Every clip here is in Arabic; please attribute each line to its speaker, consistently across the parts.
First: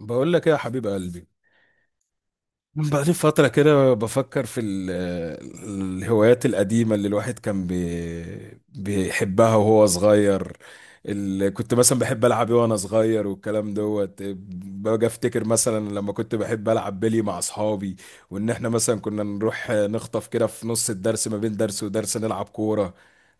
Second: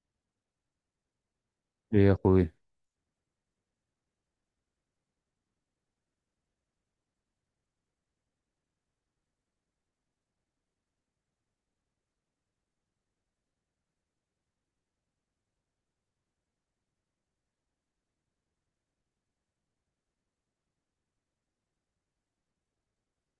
Speaker 1: بقول لك ايه يا حبيب قلبي.
Speaker 2: ايه يا اخوي.
Speaker 1: بقالي فترة كده بفكر في الهوايات القديمة اللي الواحد كان بيحبها وهو صغير، اللي كنت مثلا بحب ألعب إيه وأنا صغير والكلام دوت. باجي أفتكر مثلا لما كنت بحب ألعب بلي مع أصحابي، وإن إحنا مثلا كنا نروح نخطف كده في نص الدرس، ما بين درس ودرس نلعب كورة.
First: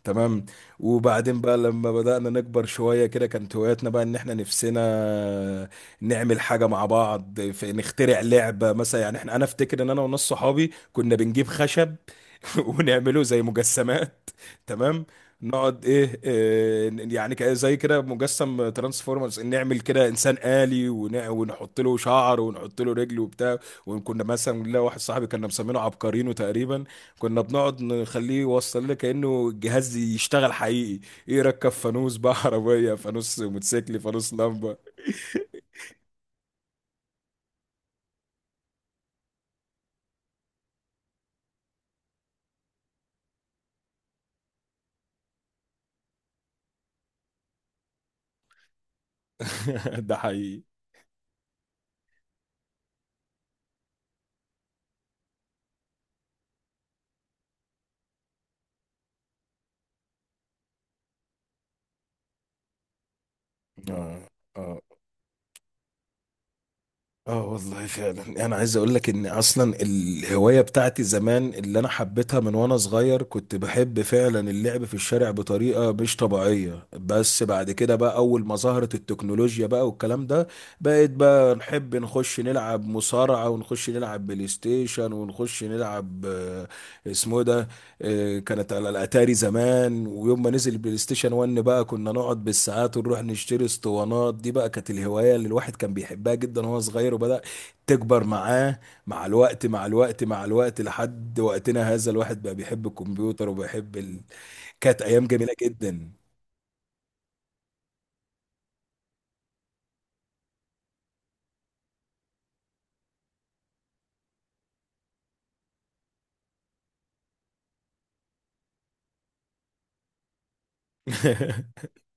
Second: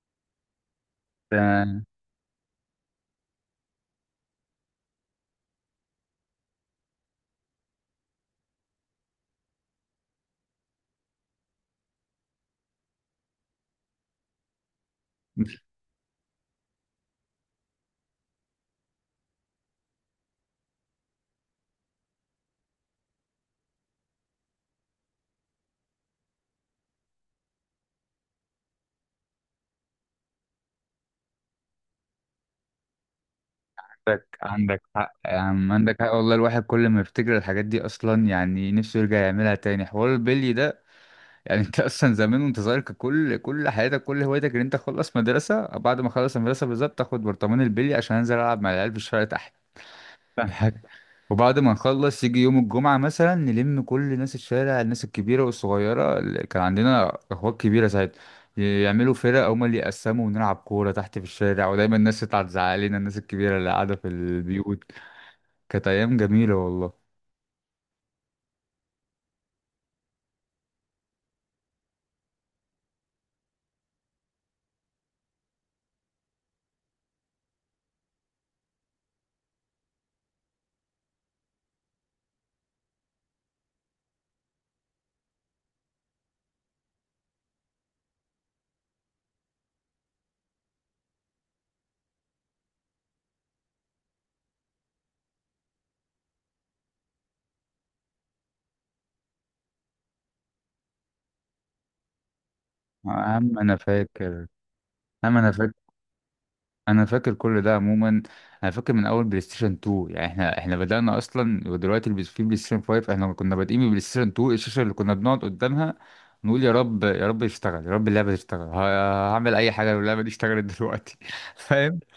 Speaker 1: تمام. وبعدين بقى
Speaker 2: ده.
Speaker 1: لما بدأنا نكبر شوية كده كانت هواياتنا بقى إن إحنا نفسنا نعمل حاجة مع بعض، في نخترع لعبة مثلا. يعني احنا، انا افتكر ان انا وناس صحابي كنا بنجيب خشب ونعمله زي مجسمات. تمام.
Speaker 2: مش.
Speaker 1: نقعد ايه, إيه يعني زي كده مجسم ترانسفورمرز، نعمل كده انسان آلي ونحط له شعر ونحط له رجل وبتاع. وكنا مثلا، لا واحد صاحبي كنا مسمينه عبقرينو تقريبا، كنا بنقعد نخليه يوصل لنا كأنه الجهاز يشتغل حقيقي. يركب فانوس بقى عربية فانوس، موتوسيكل
Speaker 2: عندك
Speaker 1: فانوس، لمبة.
Speaker 2: عندك حق يا عم، عندك حق والله، الواحد كل ما يفتكر الحاجات دي اصلا يعني نفسه يرجع يعملها تاني، حوار البلي ده. يعني انت اصلا زمان وانت صغير كان كل حياتك كل هوايتك ان انت تخلص مدرسه، بعد ما خلص المدرسه بالظبط تاخد برطمان البلي عشان انزل العب مع العيال في الشارع تحت.
Speaker 1: ده
Speaker 2: فاهم
Speaker 1: حقيقي.
Speaker 2: حاجه؟ وبعد ما نخلص يجي يوم الجمعة مثلا نلم كل ناس الشارع، الناس الكبيرة والصغيرة اللي كان عندنا أخوات كبيرة ساعتها يعملوا فرق، هما اللي يقسموا ونلعب كورة تحت في الشارع، ودايما الناس تطلع تزعق لنا، الناس الكبيرة اللي قاعدة في
Speaker 1: اه. اه.
Speaker 2: البيوت. كانت أيام جميلة والله.
Speaker 1: اه والله فعلا. انا عايز اقول لك ان اصلا الهوايه بتاعتي زمان اللي انا حبيتها من وانا صغير كنت بحب فعلا اللعب في الشارع بطريقه مش طبيعيه. بس بعد كده بقى اول ما ظهرت التكنولوجيا بقى والكلام ده، بقيت بقى نحب نخش نلعب مصارعه، ونخش نلعب بلاي ستيشن، ونخش نلعب اسمه إيه ده، كانت على الاتاري زمان. ويوم ما نزل البلاي ستيشن 1 بقى كنا نقعد بالساعات، ونروح نشتري اسطوانات. دي بقى كانت الهوايه اللي الواحد كان بيحبها جدا وهو صغير، وبدا تكبر معاه مع الوقت مع الوقت مع الوقت لحد وقتنا هذا. الواحد بقى بيحب الكمبيوتر
Speaker 2: أهم أنا
Speaker 1: وبيحب
Speaker 2: فاكر
Speaker 1: كانت ايام
Speaker 2: أهم
Speaker 1: جميله
Speaker 2: أنا فاكر
Speaker 1: جدا.
Speaker 2: انا فاكر كل ده عموما. انا فاكر من اول بلاي ستيشن 2 يعني احنا بدأنا اصلا، ودلوقتي في بلاي ستيشن 5، احنا كنا بادئين ببلاي ستيشن 2. الشاشة اللي كنا بنقعد قدامها نقول يا رب يا رب يشتغل، يا رب اللعبة تشتغل. هعمل اي حاجة لو اللعبة دي اشتغلت دلوقتي. فاهم؟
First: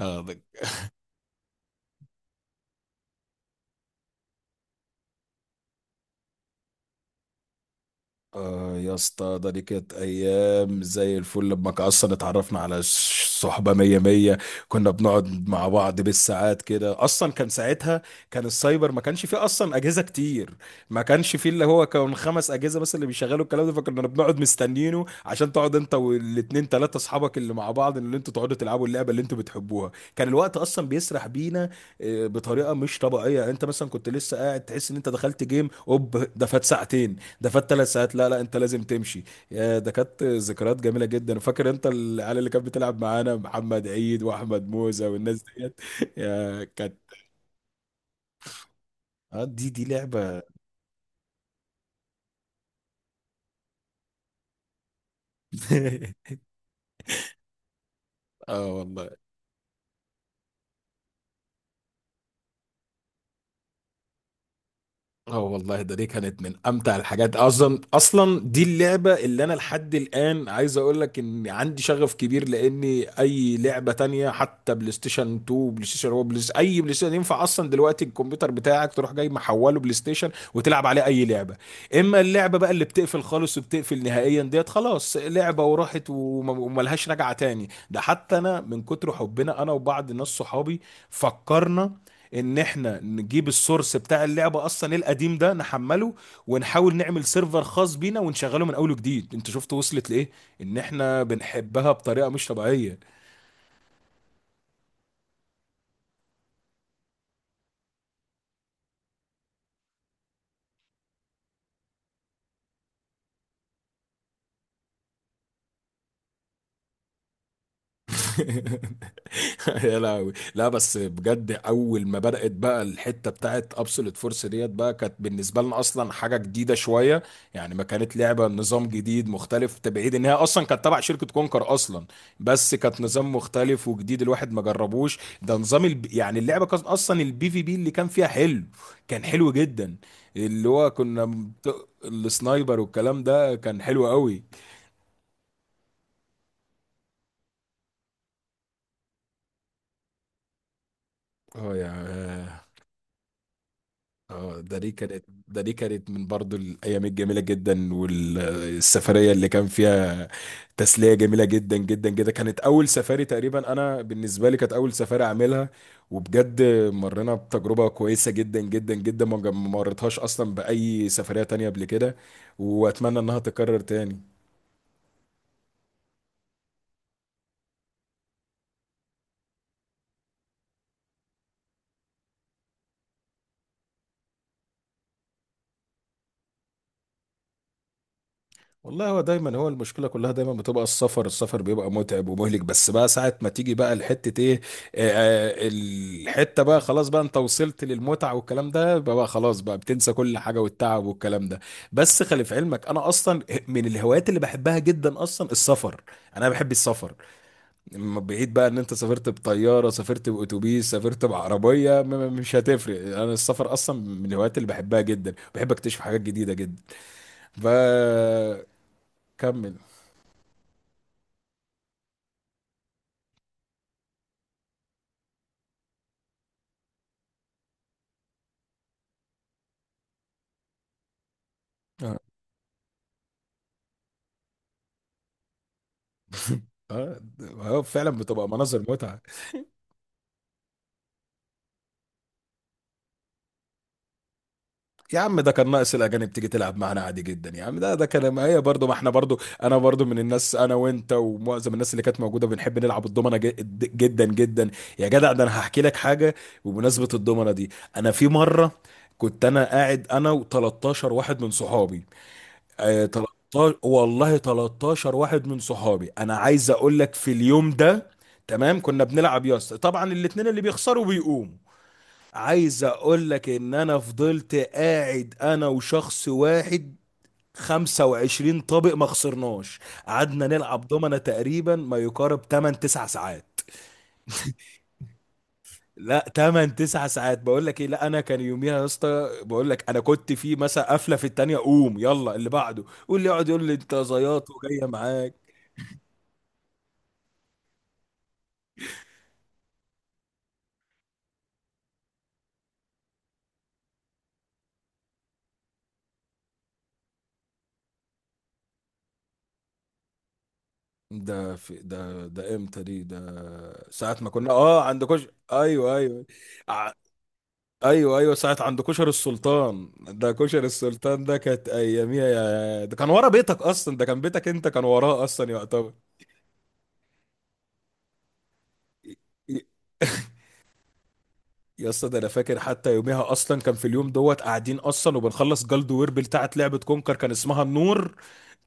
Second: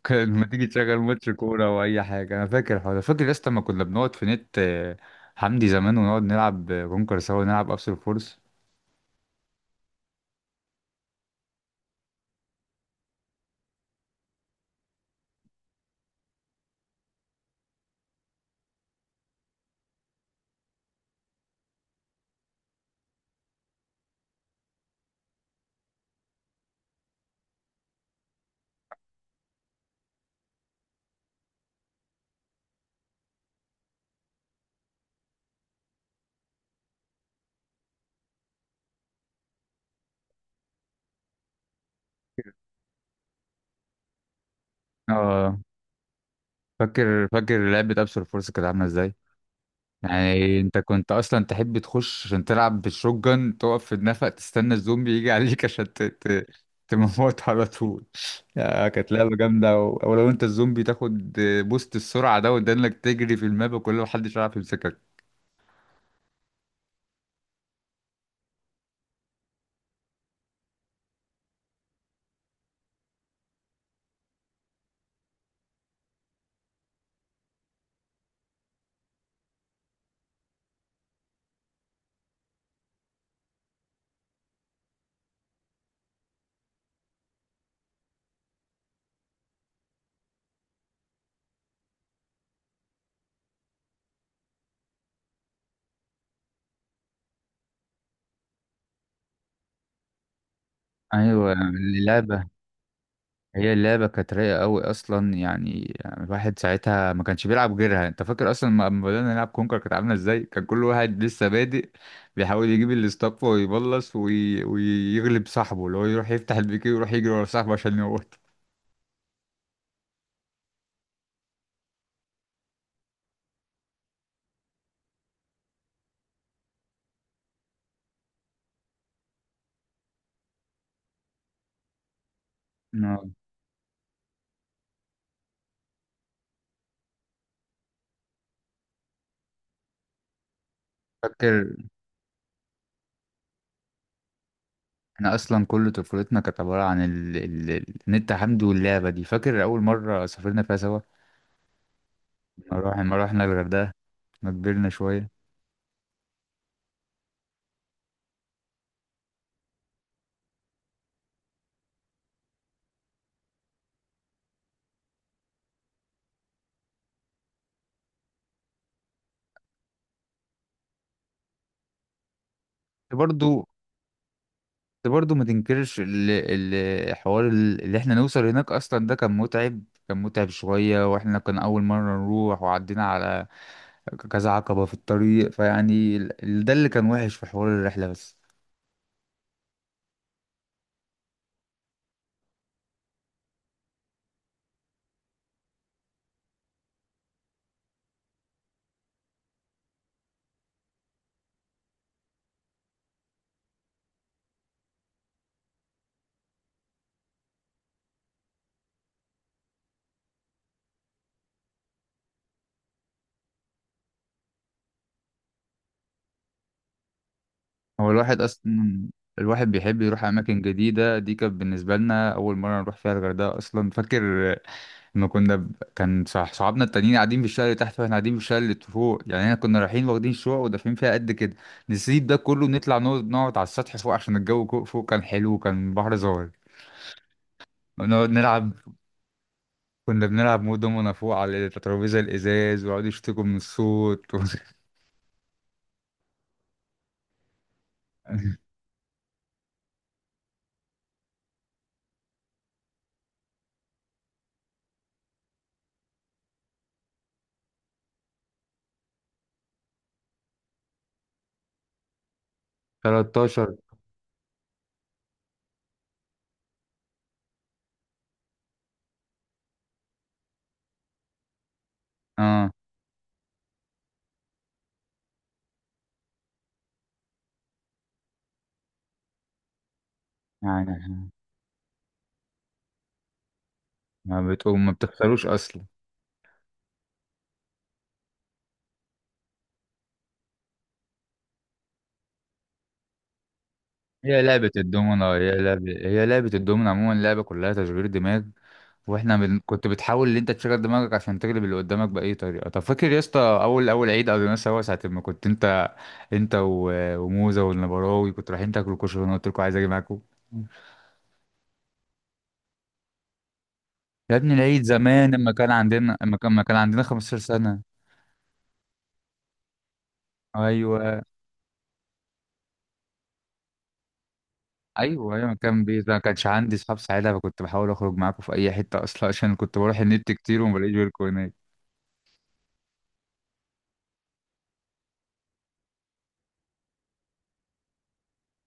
Speaker 1: اه.
Speaker 2: كان لما تيجي تشغل ماتش كورة او اي حاجة، انا فاكر الحوار ده، فاكر يا اسطى لما كنا بنقعد في نت آه، حمدي زمان، ونقعد نلعب كونكر سوا ونلعب ابسول فورس.
Speaker 1: آه يا اسطى، ده دي كانت ايام زي الفل. لما اصلا اتعرفنا على صحبه مية مية، كنا بنقعد مع بعض بالساعات كده. اصلا كان ساعتها كان السايبر، ما كانش فيه اصلا اجهزه كتير. ما كانش فيه، اللي هو كان خمس اجهزه بس اللي بيشغلوا الكلام ده، فكنا بنقعد مستنينه عشان تقعد انت والاتنين تلاته اصحابك اللي مع بعض اللي انتوا تقعدوا تلعبوا اللعبه اللي انتوا بتحبوها. كان الوقت اصلا بيسرح بينا بطريقه مش طبيعيه. يعني انت مثلا كنت لسه قاعد، تحس ان انت دخلت جيم اوب، ده فات ساعتين، ده فات ثلاث ساعات. لا انت لازم تمشي. يا ده كانت ذكريات جميله جدا. فاكر انت العيال اللي كانت بتلعب معانا؟ محمد عيد، واحمد موزه، والناس
Speaker 2: اه،
Speaker 1: ديت. يا كانت.
Speaker 2: فاكر لعبة ابسول فورس كانت عاملة ازاي.
Speaker 1: اه دي لعبه.
Speaker 2: يعني انت كنت اصلا تحب تخش عشان تلعب بالشوتجن، تقف في النفق تستنى الزومبي يجي عليك عشان تموت على طول.
Speaker 1: اه
Speaker 2: آه،
Speaker 1: والله.
Speaker 2: كانت لعبة جامدة ولو انت الزومبي تاخد بوست السرعة ده، وده انك تجري في الماب وكل ما حدش يعرف يمسكك.
Speaker 1: اه والله، ده دي كانت من امتع الحاجات اصلا. اصلا دي اللعبه اللي انا لحد الان عايز اقول لك ان عندي شغف كبير، لاني اي لعبه تانية حتى بلاي ستيشن 2، بلاي ستيشن 1، بلاي ستيشن اي بلاي ستيشن، ينفع اصلا دلوقتي الكمبيوتر بتاعك تروح جاي محوله بلاي ستيشن وتلعب عليه اي لعبه. اما اللعبه بقى اللي بتقفل خالص وبتقفل نهائيا ديت، خلاص لعبه وراحت وملهاش رجعه تاني. ده حتى انا من كتر حبنا، انا وبعض ناس صحابي، فكرنا ان احنا نجيب السورس بتاع اللعبه اصلا القديم ده، نحمله ونحاول نعمل سيرفر خاص بينا ونشغله من اول وجديد. انت شفت وصلت لايه؟ ان احنا
Speaker 2: ايوه،
Speaker 1: بنحبها بطريقه مش
Speaker 2: اللعبة
Speaker 1: طبيعيه.
Speaker 2: هي اللعبة كانت رايقة قوي أصلا، يعني الواحد ساعتها ما كانش بيلعب غيرها. أنت فاكر أصلا لما بدأنا نلعب كونكر كانت عاملة إزاي؟ كان كل واحد لسه بادئ بيحاول يجيب الاستاف ويبلص ويغلب صاحبه، اللي هو يروح يفتح البيكي ويروح يجري ورا صاحبه عشان يموت.
Speaker 1: يا لهوي. لا بس بجد، اول ما بدات بقى الحته بتاعت ابسولوت فورس ديت بقى، كانت بالنسبه لنا اصلا حاجه جديده شويه. يعني ما كانت لعبه نظام جديد مختلف، تبعيد ان هي اصلا كانت تبع شركه كونكر اصلا، بس كانت
Speaker 2: آه.
Speaker 1: نظام مختلف وجديد. الواحد ما جربوش ده. نظام يعني اللعبه كانت اصلا البي في بي اللي كان فيها حلو، كان حلو جدا. اللي هو كنا
Speaker 2: فاكر.
Speaker 1: بت- السنايبر والكلام ده كان حلو قوي.
Speaker 2: احنا اصلا كل طفولتنا كانت عباره عن النت حمد واللعبه دي. فاكر اول مره سافرنا فيها سوا،
Speaker 1: اه يا
Speaker 2: لما رحنا الغردقه. ما
Speaker 1: اه، ده
Speaker 2: كبرنا
Speaker 1: دي كانت
Speaker 2: شويه.
Speaker 1: ده دي كانت من برضو الايام الجميله جدا. والسفريه اللي كان فيها تسليه جميله جدا جدا جدا، كانت اول سفاري تقريبا انا بالنسبه لي، كانت اول سفاري اعملها. وبجد مرينا بتجربه كويسه جدا جدا جدا، ما مريتهاش اصلا باي سفريه تانية قبل كده. واتمنى انها
Speaker 2: برضو.
Speaker 1: تتكرر تاني.
Speaker 2: بس برضه ما تنكرش الحوار اللي احنا نوصل هناك اصلا، ده كان متعب، كان متعب شوية، واحنا كان اول مرة نروح وعدينا على كذا عقبة في الطريق، فيعني ده اللي كان وحش في حوار الرحلة بس.
Speaker 1: والله هو دايما، هو المشكله كلها دايما بتبقى السفر. السفر بيبقى متعب ومهلك، بس بقى ساعه ما تيجي بقى الحته ايه، آه، الحته بقى خلاص، بقى انت وصلت للمتعه والكلام ده بقى, بقى خلاص بقى بتنسى كل حاجه والتعب والكلام ده. بس خلي في علمك، انا اصلا من الهوايات اللي بحبها جدا اصلا السفر. انا بحب السفر. بعيد بقى ان انت سافرت بطياره، سافرت باتوبيس، سافرت بعربيه، مش هتفرق. انا السفر اصلا من الهوايات اللي بحبها جدا. بحب اكتشف حاجات جديده جدا،
Speaker 2: هو الواحد
Speaker 1: فكمل.
Speaker 2: اصلا، الواحد بيحب يروح اماكن جديدة، دي كانت بالنسبة لنا اول مرة نروح فيها الغردقة اصلا. فاكر ما كنا كان صح، صحابنا التانيين قاعدين في الشارع اللي تحت واحنا قاعدين في الشارع اللي فوق، يعني احنا كنا رايحين واخدين شقق ودافعين فيها قد كده
Speaker 1: اه.
Speaker 2: نسيب ده كله ونطلع نقعد على السطح فوق عشان الجو فوق كان حلو وكان البحر ظاهر.
Speaker 1: اه. فعلا
Speaker 2: نقعد
Speaker 1: بتبقى
Speaker 2: نلعب،
Speaker 1: مناظر متعه.
Speaker 2: كنا بنلعب مود دومنا فوق على الترابيزة الإزاز، ويقعدوا يشتكوا من الصوت
Speaker 1: يا عم ده كان ناقص الاجانب تيجي تلعب معانا عادي جدا. يا عم ده ده كان، ما هي برضه ما احنا برضه، انا برضه من الناس، انا وانت ومعظم الناس اللي كانت موجوده بنحب نلعب الضمنه جدا جدا. يا جدع، ده انا هحكي لك حاجه بمناسبه الضمنه دي. انا في مره كنت انا قاعد انا و13 واحد من صحابي. آه
Speaker 2: 13.
Speaker 1: 13 والله، 13 واحد من صحابي. انا عايز اقول لك في اليوم ده، تمام، كنا بنلعب يا اسطى. طبعا الاتنين اللي بيخسروا بيقوموا.
Speaker 2: اه.
Speaker 1: عايز اقول لك ان انا فضلت قاعد انا وشخص واحد 25 طابق ما خسرناش. قعدنا نلعب دومنا
Speaker 2: يعني
Speaker 1: تقريبا ما يقارب 8 9 ساعات.
Speaker 2: ما بتقوم، ما بتخسروش أصلا.
Speaker 1: لا 8 9 ساعات بقول لك ايه. لا انا كان يوميها يا اسطى بقول لك، انا كنت في مثلا قفله في التانية قوم يلا اللي بعده، واللي يقعد يقول لي انت زياط وجايه معاك.
Speaker 2: هي لعبة الدومنة عموما لعبة كلها تشغيل دماغ. واحنا كنت بتحاول ان انت تشغل دماغك عشان تغلب اللي قدامك باي طريقه. طب فاكر يا اسطى اول عيد قضيناه سوا، ساعه ما كنت انت، انت وموزه والنبراوي كنت رايحين تاكلوا كشري وانا قلت لكم عايز اجي معاكم.
Speaker 1: ده في، ده ده امتى دي، ده ساعة ما
Speaker 2: يا
Speaker 1: كنا
Speaker 2: ابني
Speaker 1: اه
Speaker 2: العيد
Speaker 1: عندكوش.
Speaker 2: زمان،
Speaker 1: ايوه ايوه.
Speaker 2: لما كان عندنا 15 سنه.
Speaker 1: ايوه ايوه. ساعه عند كشر السلطان ده. كشر السلطان
Speaker 2: ايوه،
Speaker 1: ده كانت اياميها. يا ده كان ورا بيتك اصلا، ده كان بيتك انت كان وراه
Speaker 2: ايوه،
Speaker 1: اصلا
Speaker 2: ايوه، كان
Speaker 1: يعتبر.
Speaker 2: بيت، ما كانش عندي اصحاب ساعتها، فكنت بحاول اخرج معاكم في اي حته اصلا، عشان كنت بروح النت كتير وما بلاقيش غيركم هناك.
Speaker 1: يا اسطى ده انا فاكر حتى يوميها، اصلا كان في اليوم دوت قاعدين اصلا وبنخلص جلد ويربل بتاعت لعبه كونكر كان اسمها النور.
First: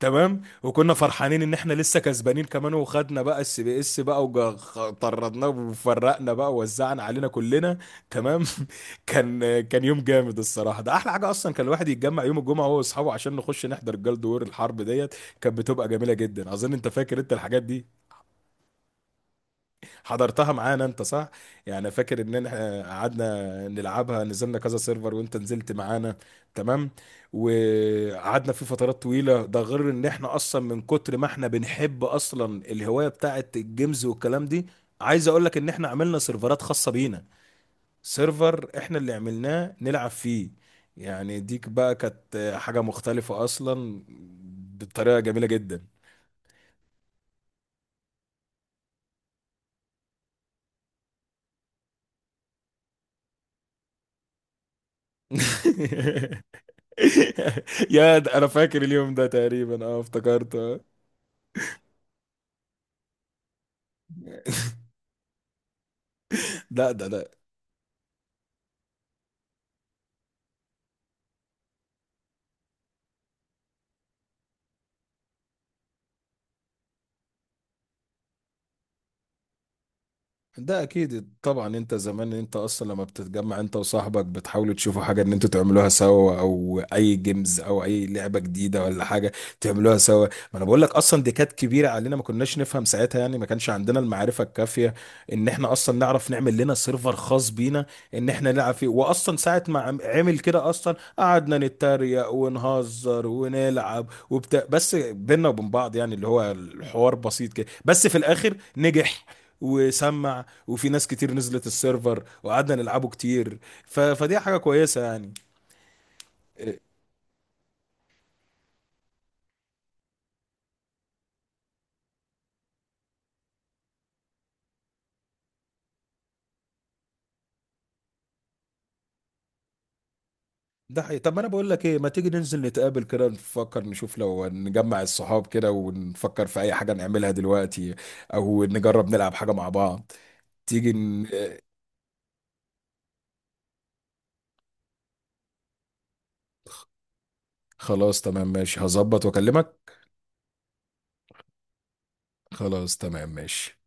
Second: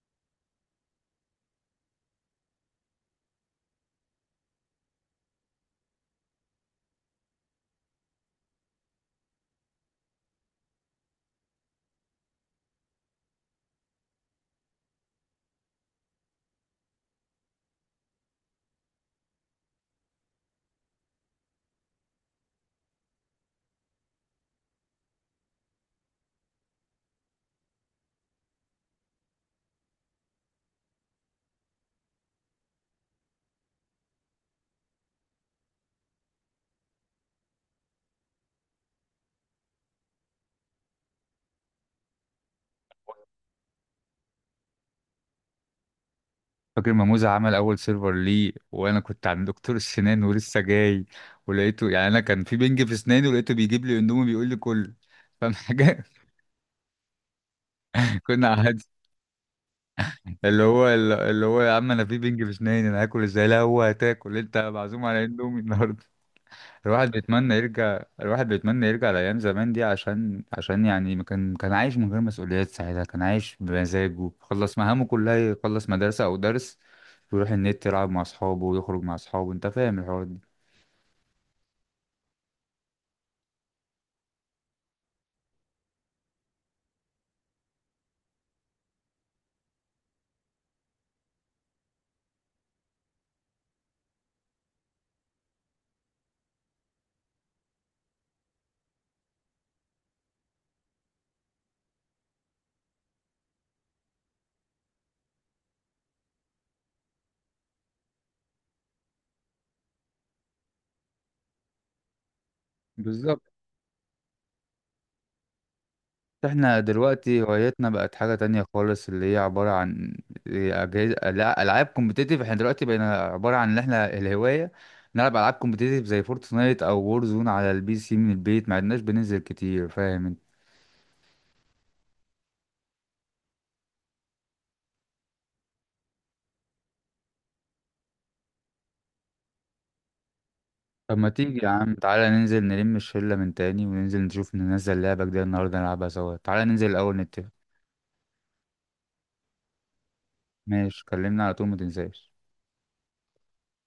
Speaker 1: تمام. وكنا فرحانين ان احنا لسه كسبانين كمان، وخدنا بقى السي بي اس بقى وطردناه وفرقنا بقى ووزعنا علينا كلنا. تمام. كان كان يوم جامد الصراحه. ده احلى حاجه اصلا، كان الواحد يتجمع يوم الجمعه هو واصحابه عشان نخش نحضر جلد وير الحرب ديت. كانت بتبقى جميله جدا. اظن انت فاكر انت الحاجات دي، حضرتها معانا انت صح؟ يعني فاكر ان احنا قعدنا نلعبها، نزلنا كذا سيرفر وانت نزلت معانا. تمام. وقعدنا في فترات طويلة. ده غير ان احنا اصلا من كتر ما احنا بنحب اصلا الهواية بتاعت الجيمز والكلام دي، عايز اقول لك ان احنا عملنا سيرفرات خاصة بينا. سيرفر احنا اللي عملناه نلعب فيه. يعني ديك بقى كانت حاجة مختلفة اصلا بطريقة جميلة جدا.
Speaker 2: فاكر ما موزة عمل أول سيرفر ليه؟ وأنا كنت عند دكتور السنان ولسه جاي، ولقيته يعني أنا كان في بنج في أسناني، ولقيته بيجيب لي أندومي بيقول لي كل. فاهم حاجة؟
Speaker 1: يا ده انا
Speaker 2: كنا
Speaker 1: فاكر
Speaker 2: قاعدين،
Speaker 1: اليوم ده تقريبا. اه
Speaker 2: اللي
Speaker 1: افتكرته.
Speaker 2: هو اللي هو يا عم، أنا في بنج في أسناني أنا هاكل إزاي؟ لا، هو هتاكل أنت، معزوم على أندومي النهاردة.
Speaker 1: لا ده
Speaker 2: الواحد
Speaker 1: ده.
Speaker 2: بيتمنى يرجع، الواحد بيتمنى يرجع لأيام زمان دي، عشان يعني ما كان، كان عايش من غير مسؤوليات ساعتها، كان عايش بمزاجه، خلص مهامه كلها، يخلص مدرسة أو درس ويروح النت يلعب مع أصحابه ويخرج مع أصحابه. أنت فاهم الحوار ده؟
Speaker 1: ده اكيد طبعا. انت زمان انت اصلا لما بتتجمع انت وصاحبك بتحاولوا تشوفوا حاجه ان انتوا تعملوها سوا، او اي جيمز او اي لعبه جديده ولا حاجه تعملوها سوا. ما انا بقول لك اصلا دي كانت كبيره علينا، ما كناش نفهم ساعتها. يعني ما كانش عندنا المعرفه الكافيه ان احنا اصلا نعرف نعمل لنا سيرفر خاص بينا ان احنا نلعب فيه. واصلا ساعه ما عمل كده، اصلا قعدنا نتريق ونهزر ونلعب وبتاع بس بينا وبين بعض. يعني اللي هو الحوار بسيط كده، بس في الاخر نجح وسمع، وفي ناس كتير نزلت السيرفر وقعدنا نلعبه
Speaker 2: بالظبط.
Speaker 1: كتير. فدي حاجة كويسة يعني. إيه،
Speaker 2: احنا دلوقتي هوايتنا بقت حاجة تانية خالص، اللي هي عبارة عن أجهزة، لا، ألعاب كومبتيتيف. احنا دلوقتي بقينا عبارة عن إن احنا الهواية نلعب ألعاب كومبتيتيف زي فورتنايت أو وور زون على البي سي من البيت، ما عدناش بننزل كتير. فاهم انت؟
Speaker 1: ده حقيقي. طب ما انا بقول لك ايه، ما تيجي ننزل نتقابل كده، نفكر نشوف لو نجمع الصحاب كده ونفكر في اي حاجة نعملها دلوقتي، او نجرب نلعب حاجة مع بعض. تيجي
Speaker 2: طب ما تيجي يا عم تعالى ننزل نلم الشلة من تاني وننزل نشوف، ننزل لعبة جديدة النهاردة نلعبها سوا. تعالى ننزل الأول نتفق.
Speaker 1: خلاص تمام ماشي، هظبط واكلمك.
Speaker 2: ماشي، كلمنا على طول، ما تنساش.
Speaker 1: خلاص تمام ماشي.